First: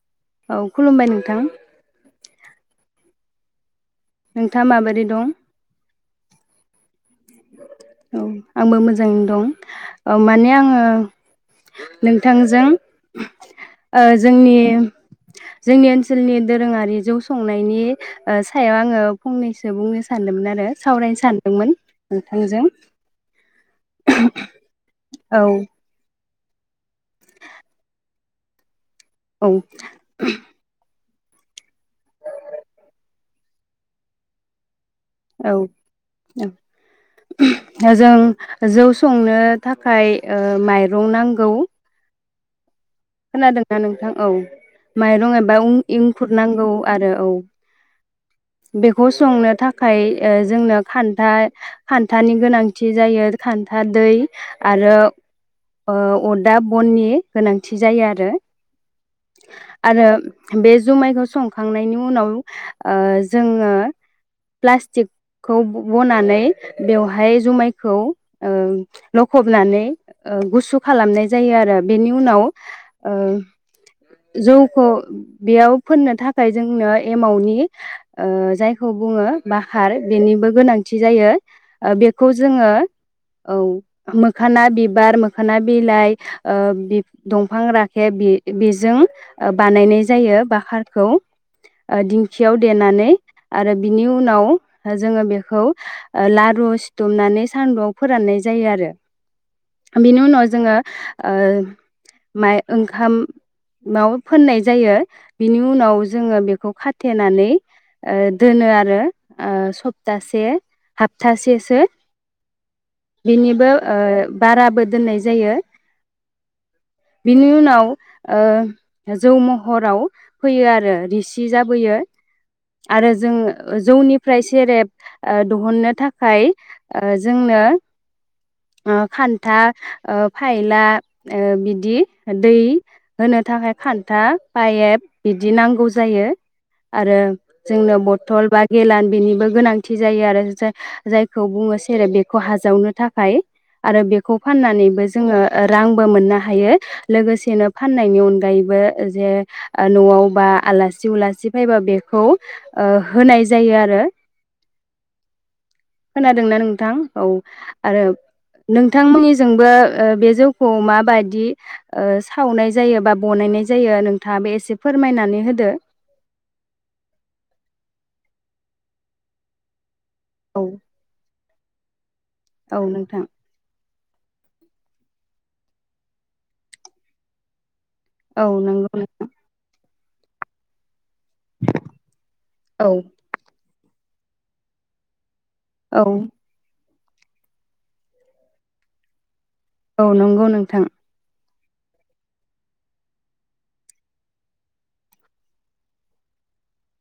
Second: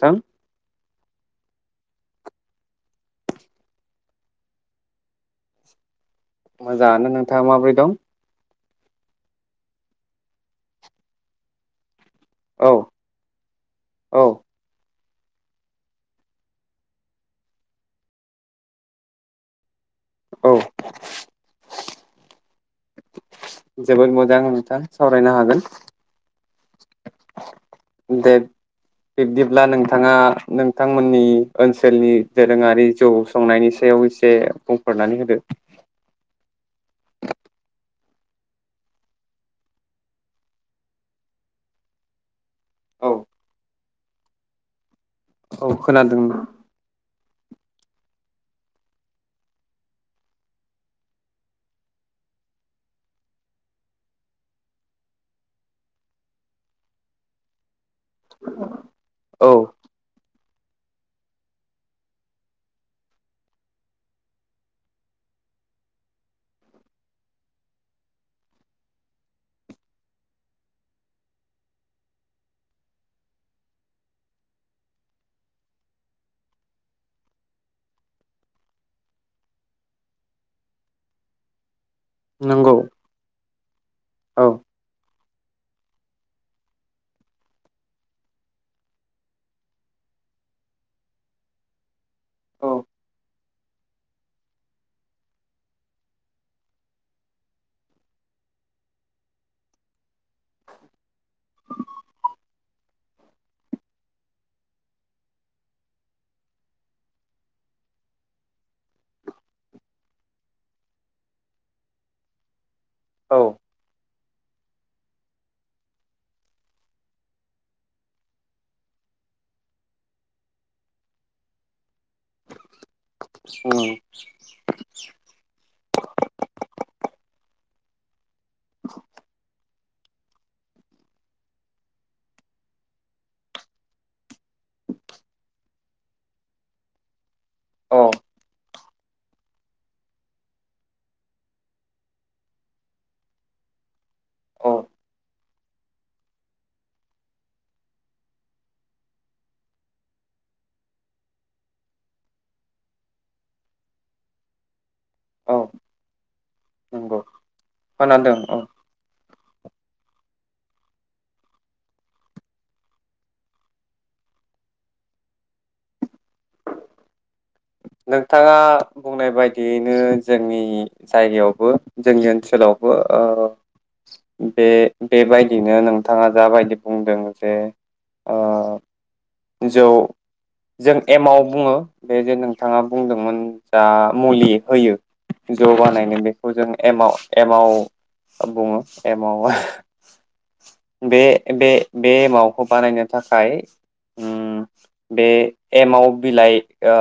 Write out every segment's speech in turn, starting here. थां औ खुलुमबाय नोंथां नोंथाङा माबोरै दं? मोजाङानो नोंथां नोंथाङा माबोरै दं? औ आंबो मोजाङैनो दं माने आङो नोंथांजों औ ओ औ जोंनि जोंनि ओनसोलनि दोरोङारि जौ संनायनि ओ सायाव आङो फंनैसो बुंनो सानदोंमोन औ आरो सावरायनो सानदोंमोन नोंथांजों जोबोद मोजां नोंथां। सावरायनो औ हागोन दे औ बिब्दिब्ला नोंथाङा नोंथां मोननि ओनसोलनि दोरोङारि जौ संनायनि सायाव एसे बुं औ औ [unintelligible] जों जौ संनो थाखाय ओ माइरं नांगौ। औ खोनादोंना नोंथां? औ माइरं एबा औ उं इं खोनादों खुरनांगौ आरो औ। बेखौ संनो थाखाय ओ जोंनो खान्था खान्थानि गोनांथि जायो खान्था दै आरो ओ अरदाब बननि गोनां थि जायो आरो। औ आरो बे जुमायखौ संखांनायनि उनाव ओ जोङो प्लास्टिकखौ बनानै बेवहाय जुमायखौ ओम लखबनानै ओ गुसु खालामनाय जायो आरो बेनि उनाव ओ जौखौ बेयाव फोननो थाखाय जोंनो एमावनि ओ जायखौ बुङो बाहार बेनिबो गोनांथि जायो। ओ बेखौ जोङो नंगौ औ। औ मोखाना बिबार खोना बिलाइ ओ बि दंफां राखेब बि बेजों ओ बानायनाय जायो बाखारखौ ओ दिंखियाव औ देनानै आरो बिनि उनाव जोङो बेखौ ओ लारु सिथुमनानै सान्दुंआव फोराननाय जायो आरो। बिनि उनाव जोङो ओ माइ ओंखाम माव फोननाय जायो बिनि उनाव जोङो बिखौ खाथेनानै ओ दोनो आरो ओ सप्तासे हप्तासेसो। औ बिनिबो ओ बाराबो दोननाय जायो बिनि उनाव ओ जौ महराव फैयो आरो रोसि जाबोयो। आरो जों जौनिफ्राय सेरेब ओ दिहुननो थाखाय ओ जोंनो ओ खान्था ओ फायला ओ बिदि दै होनो थाखाय खान्था पाइप बिदि नांगौ जायो आरो जोंनो औ बथल बा गेेलान बेनिबो गोनांथि जायो आरो जा-जायखौ बुङो सेरे बेखौ हाजावनो थाखाय आरो बेखौ औ फाननानैबो जोङो ओ रांबो मोननो हायो लोगोसेनो फाननायनि अनगायैबो जे आ न'आव बा आलासि उलासि फैबा बेखौ ओ होनाय जायो आरो। औ खोनादोंना नोंथां नंगौ औ आरो खोनादों औ नोंथांमोननि जोंबो ओ बे जौखौ मा बायदि सावनाय जायो बा बनायनाय जायो नोंथाङा बे एसे फोरमायनानै होदो नोंथाङा बुंनाय बायदियैनो जोंनि औ जायगायाव बो जोंनि औ ओनसोलावबो ओ नोंथां बे बेबायदिनो नोंथाङा जाबायदि बुंदों जे ओ औ नंगौ नोंथां जौ जों एमाव बुङो बे ज बिथाङा औ बुंदोंमोन जा मुलि होयो ज' औ बानायनो बेखौ जों एमाव एमाव बुङो एमावा औ नंगौ नोंथां बे बे बे एमावखौ बानायनो थाखाय ओम बे एमाव बिलाइ ओ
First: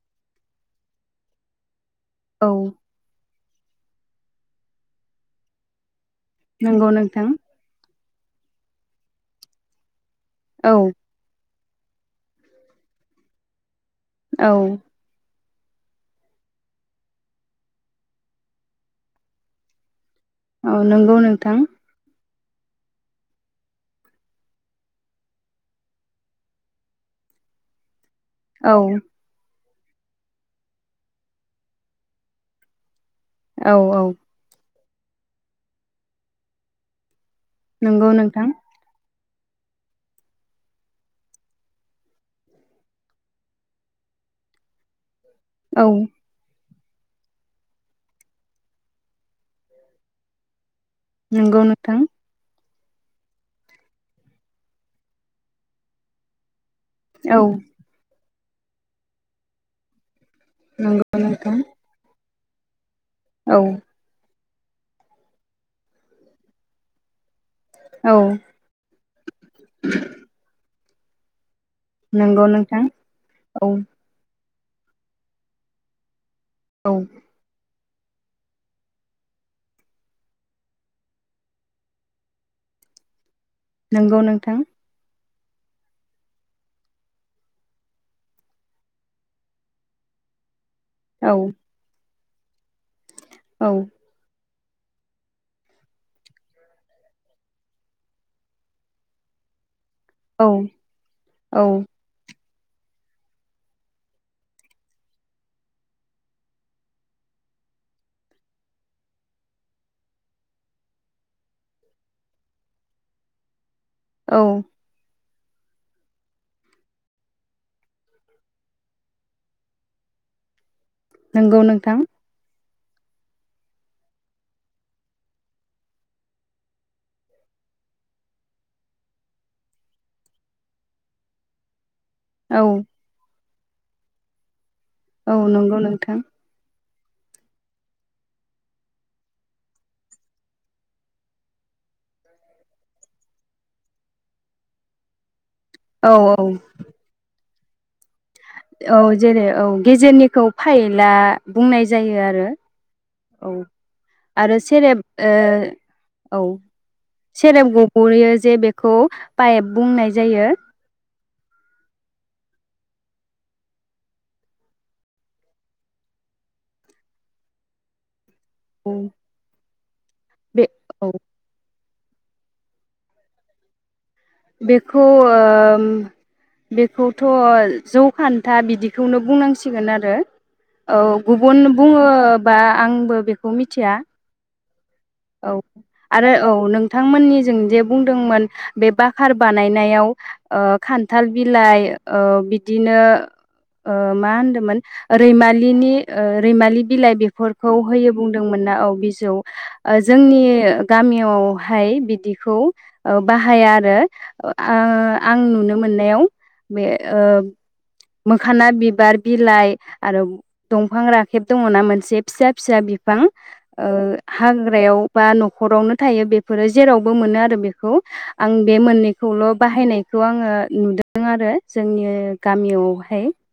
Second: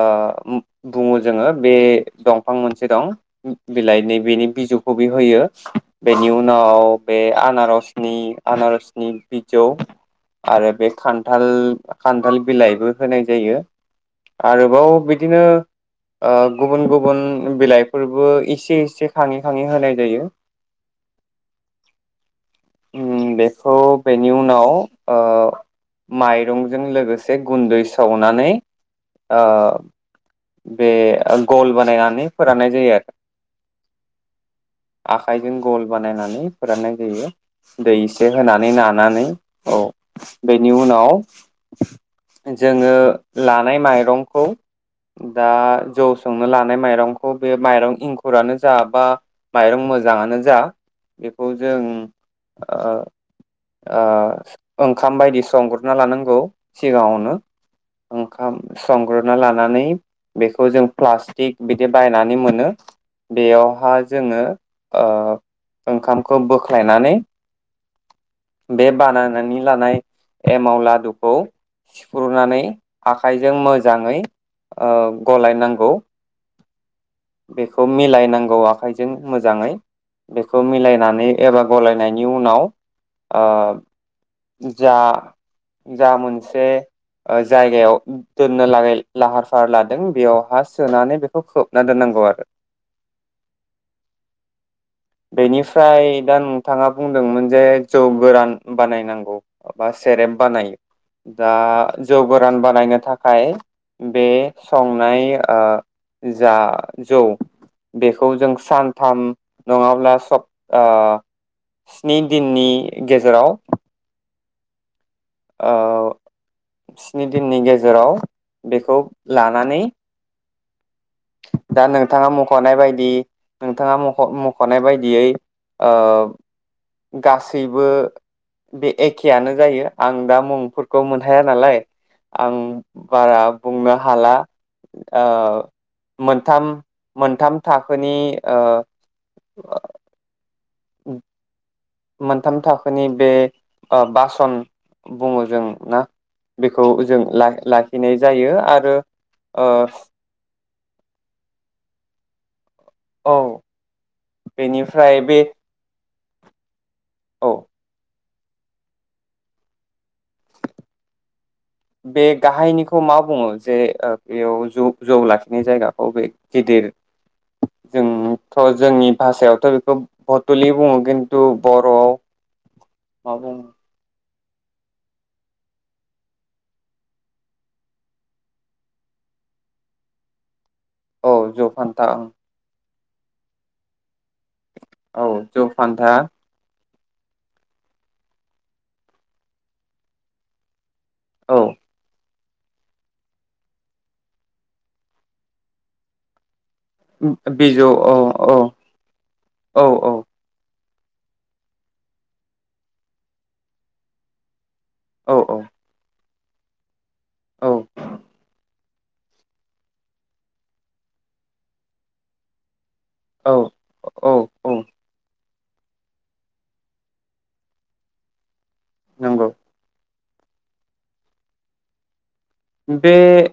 बुङो जोङो बे औ दंफां मोनसे दं बिलाइ नै बेेनि बिजौखौबो होयो बेनि नंगौ उनाव बे नोंथां आनारस उम आनारसनि बिजौ औ आरो बे खान्थाल खान्थाल बिलाइबो होनाय जायो औ आरोबाव बिदिनो ओ गुबुन गुबुन बिलाइफोरबो इसे एसे खाङै खाङै होनाय जायो औ नंगौ नोंथां उम बेखौ बेनि उनाव माइरंजों लोगोसे गुन्दै स सावनानै औ ओ बे गल बानायनानै फोराननाय जायो आरो औ-औ आखाइजों गल बानायनानै फोराननाय जायो दै नंगौ एसे नोंथां होनानै नानानै औ बेनि उनाव जोङो लानाय माइरंखौ दा औ जौ संनो ला माइरंखौ बे माइरं इंखुरानो जा बा माइरं मोजाङानो जा बेखौ नंगौ जों नोंथां ओ-ओ ओंखाम बायदि संग्रोना लानांगौ। सिगाङावनो औ ओ खाम संग्रोना लानानै बेखौ जों नंगौ प्लास्टिक नोंथां बिदि बायनानै मो नो औ बेयावहा जोङो ओ ओंखामखौ बोख्लायनानै औ बे बानायनानै लानाय एमाव ला [unintelligible] नंगौ सिफ्रुनानै नोंथां आखाइजों औ मोजाङै आ गलायनांगौ। औ बेखौ मिलायनांगौ आखाइजों मोजाङै बेखौ मिलायनानै एबा गलायनायनि उनाव आ नंगौ नोंथां जा जा मोनसे ओ जायगायाव दोननो लागै लाहार फाहार लादों बेयावहा सोनानै औ बेखौ खोबना दोननांगौ आरो। औ बेनिफ्राय दा नोंथाङा बुंदोंमोन जे जौ गोरान बानायनां बा सेरेब औ बानायो दा औ जौ गो रान बानायनो थाखाय बे संनाय ओ जा जौ बेखौ जों सानथाम नङाब्ला सप ओ स्नि दिननि गेजेराव औ ओ स्नि दिननि गेजेराव बेखौ लानानै नंगौ नोंथां। ख'नाय बायदि नोंथाङा मख' मख'नाय बायदियै ओ गासैबो बे एखेयानो जायो आं दा मुंफोरखौ मोनहाया नालाय आं औ बारा बुंनो हाला। ओ‌ औ नंगौ नोंथां मोनथाम मोनथाम थाखोनि ओ [inaudible] मोनथाम थाखोनि बे ओ बासन बुङो जों ना औ औ बेखौ जों ला लाखिनाय औ जेरै औ गेजेरनिखौ फाइला बुंनाय जायो आरो औ आरो सेरेब बेनिफ्राय बे ओ औ औ सेरेब गबोयो जे बेखौ पाइप बुंनाय जायो बे गाहायनिखौ मा बुङो जे बेयाव जौ जौ लाखिनाय जायगाखौ बे गेदिर जों थ' औ जोंनि भाषायावथ' बेखौ बे बतलि बुङो औ खिन्थु बर'आव मा बुङो बेखौ बेखौथ' जौ खान्था बिदिखौनो बुंनांसिगोन आरो औ औ जौ गुबुन फान्था ओं बुङोबा आं आंबो बेखौ मिथिया औ जौ फान्था आरो औ नों बिथांमोननि जों जे बुंदोंमोन बे बाखखार बानायनायाव खान्थाल औ बिलाइ बिदिनो ओ मा होनदोंमोन रैमालिनि ओ रैमालि बिलाइ बेफोरखौ बिजौ होयो औ बुंदोंमोन ना औ बिजौ औ औ जोंनि गामियावहाय बिदिखौ बाहाया आरो औ आं नुनो मोननायाव बे ओ मोखाना बि बिबार बिलाइ आरो दंफां राखेब दङना मोनसे फिसा फिसा बिफां औ ओ औ औ हाग्रायाव बा न'खरावनो थायो बेफोरो जेरावबो मोनो आरो बेखौ आं बे मोननैखौल' नंगौ बाहायनाय खौ आङो नुदों आरो जोंनि गामियावहाय बे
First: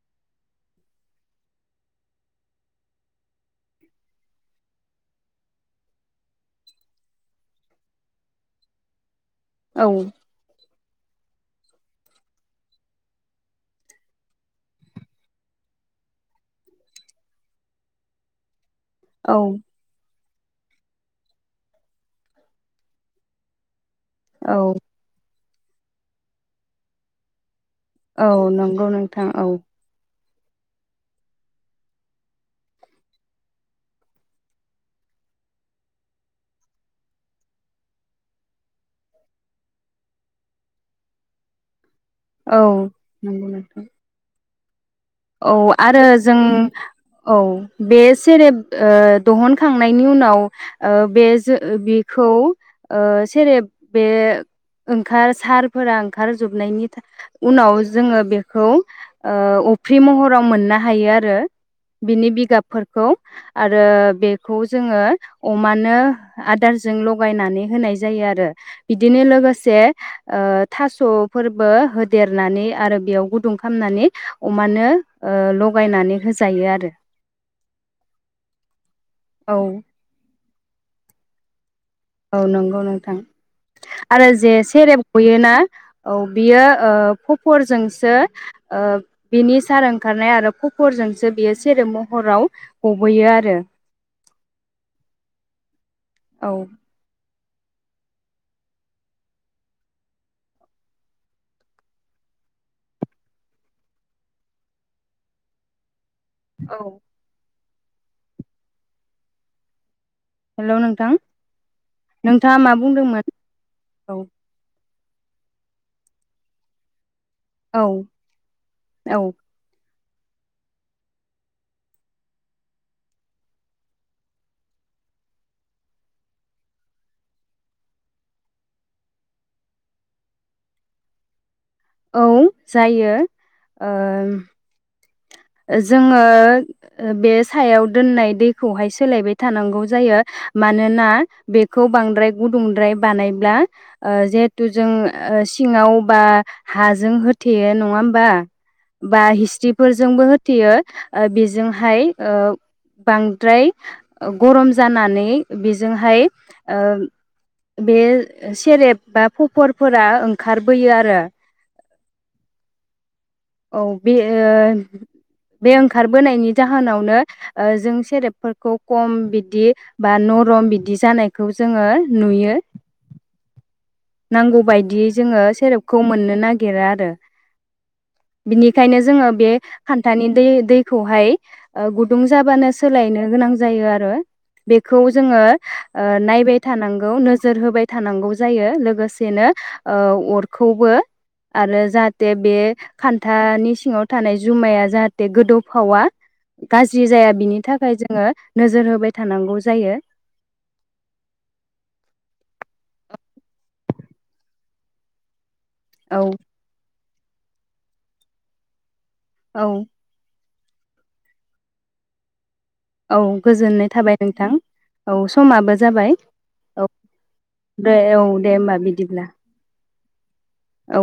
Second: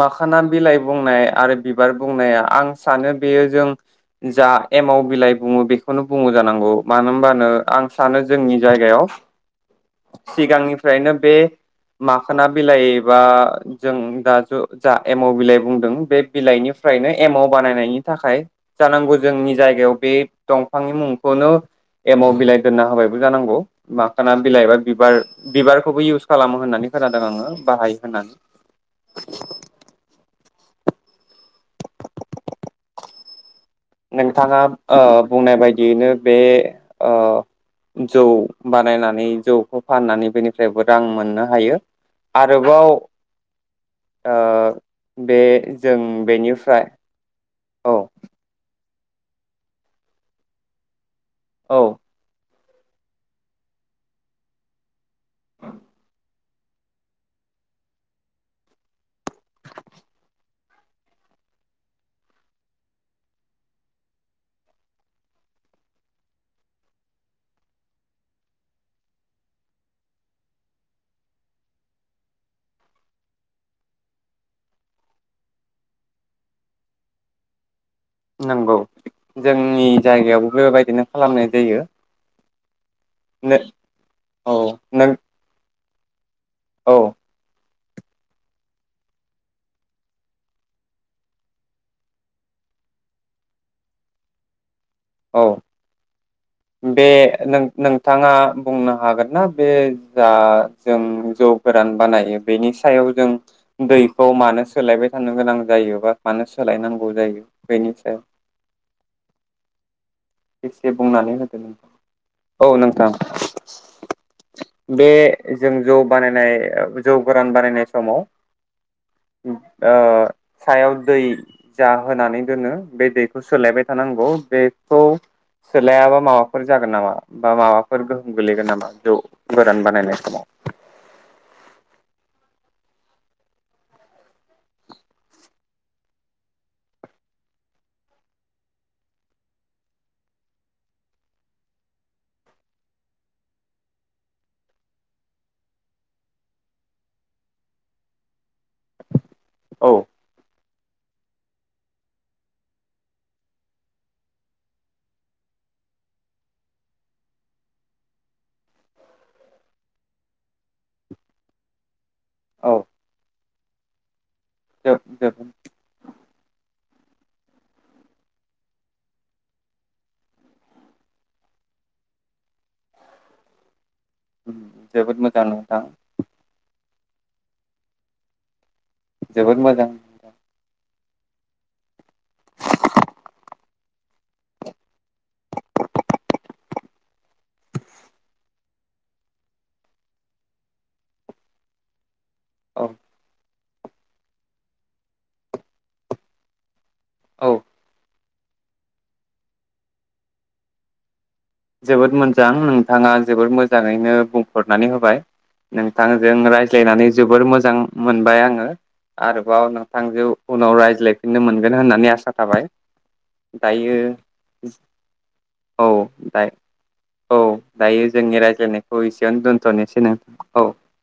माखाना बिलाइ बुंनाय आरो बिबार बुंनाया आं सानो बेयो जों जा एमाव बिलाइ बुङो बेखौनो बुङो जानांगौ मानो होनबानो आं सानो जोंनि जायगायाव औ सिगांनि फ्रायनो बे माखोना बिलाइ एबा जों दा ज' जा एम' बिलाइ बुंदों बे बिलाइनिफ्रायनो एमाव बानायनायनि थाखाय जानांगौ औ जोंनि जायगायाव बे दंफांनि मुंखौनो एमाव बिलाइ दोनना होबायबो जानांगौ माखाना औ बिलाइबा बिबार बिबारखौबो इउस खालामो होननानै खोनादों आङो बाहाय औ नंगौ नोंथां औ। नोंथाङा ओ बुंनाय बायदियैनो बे ओ जौ बानायनानै जौखौ फाननानै बेनिफ्रायबो रां मोननो हायो। औ आरोबाव नंगौ नोंथां ओ बे औ आरो जों बेनिफ्राय औ औ बे सेरेब ओ दहनखांनायनि उनाव ओ बे जो ओ औ बेखौ ओ सेरेब बे ओं ओंखार सारफोरा ओंखार जोबनायनि था उनाव जोङो बेखौ ओ अफ्रि महराव मोननो हायो आरो बिनि बिगाबफोरखौ आरो बेखौ जोङो अमानो आदारजों लगायनानै होनाय जायो आरो बिदिनो लोगोसे ओ थास'फोरबो होदेरनानै आरो बेयाव गुदुं खालामनानै अमानो ओ लगायनानै होजायो आरो। नंगौ। औ जोंनि जायगायाव बेबायदिनो खालामनाय जायो। औ नोंगौ नों थां नो आरो जे औ सेरेब नों गयोना औ। बियो ओ औ खपरजों सो बिनि सार ओंखारनाय आरो कफरजोंसो बियो सेरेब महराव गबोयो आरो। औ। औ बे नोंथाङा बुंनो हागोन ना बे जा जों जौ गोरान बानायो बेनि सायाव जों दैखौ मानो सोलायबाय थानो गोनां जायोबा। मानो औ सोलायनांगौ जायो? बेनि सायाव। हेल' एसे नोंथां बुंनानै होदो नोंथां नोंथाङा मा औ नोंथां बुंदोंमोन? औ। बे जों जौ बानायनाय। जौ गोरान बानायनाय औ समाव औ ओ सायाव दै जा होनानै दोनो बे दैखौ सोलायबाय थानांगौ बेखौ सोलायाबा माबाफोर जागोन नामा बा माबाफोर गोहोम गोलैगोन नामा जौ गोरान बानायनाय समाव औ जायो। जोङो बे सायाव दोननाय दैखौहाय सोलायबाय थानांगौ जायो मानोना बेखौ बांद्राय गुदुंद्राय बानायब्ला जिहेथु जों सिङाव बा हाजों होथेयो नङा होमबा? बा औ हिस्ट्रिफोरजोंबो हो यो बेजोंहाय ओ बांद्राय गरम जानानै बेजोंहाय ओ बे सेरेब बा खफरफोरा ओंखारबोयो आरो। औ। औ बे ओ बे ओंखारबोनायनि जाहोनावनो ओ जों सेरेबफोरखौ खम बिदि बा नरम बिदि जानायखौ जोङो नुयो। नांगौ बायदियै जोबोद जोङो मोजां नोंथां सेरेपखौ मोननो नागिरा आरो। बिनि बेखायनो जोङो बे जोबोद मोजां खान्थानि दै दै खौहाय गुदुं जाबानो सोलायनो गोनां जायो आरो बेखौ जोङो नायबाय थानांगौ नोजोर होबाय थानांगौ जायो लो लोगोसेनो अरखौबो आरो जाहाथे बे औ खान्थानि सिङाव थानाय जुमाया जाहाथे गोदौफावा गाज्रि जाया औ बिनि थाखाय जोङो नोजोर होबाय थानांगौ जायो। जोबोद मोजां नोंथाङा जोबोद मोजाङैनो बुंफुरनानै होबाय। औ नोंथांजों रायज्लायनानै जोबोर मोजां मोनबाय आङो। औ आरोबाव नोंथांजों उनाव रायज्लायफिननो मोनगोन होननानै आसा थाबाय। औ गोजोननाय दायो थाबाय नोंथां औ समाबो औ जाबाय। औ औ दे दायो औ जोंनि दे होमबा रायज्लायनायखौ बिदिब्ला एसेयावनो दोन्थ' नोसै नों औ।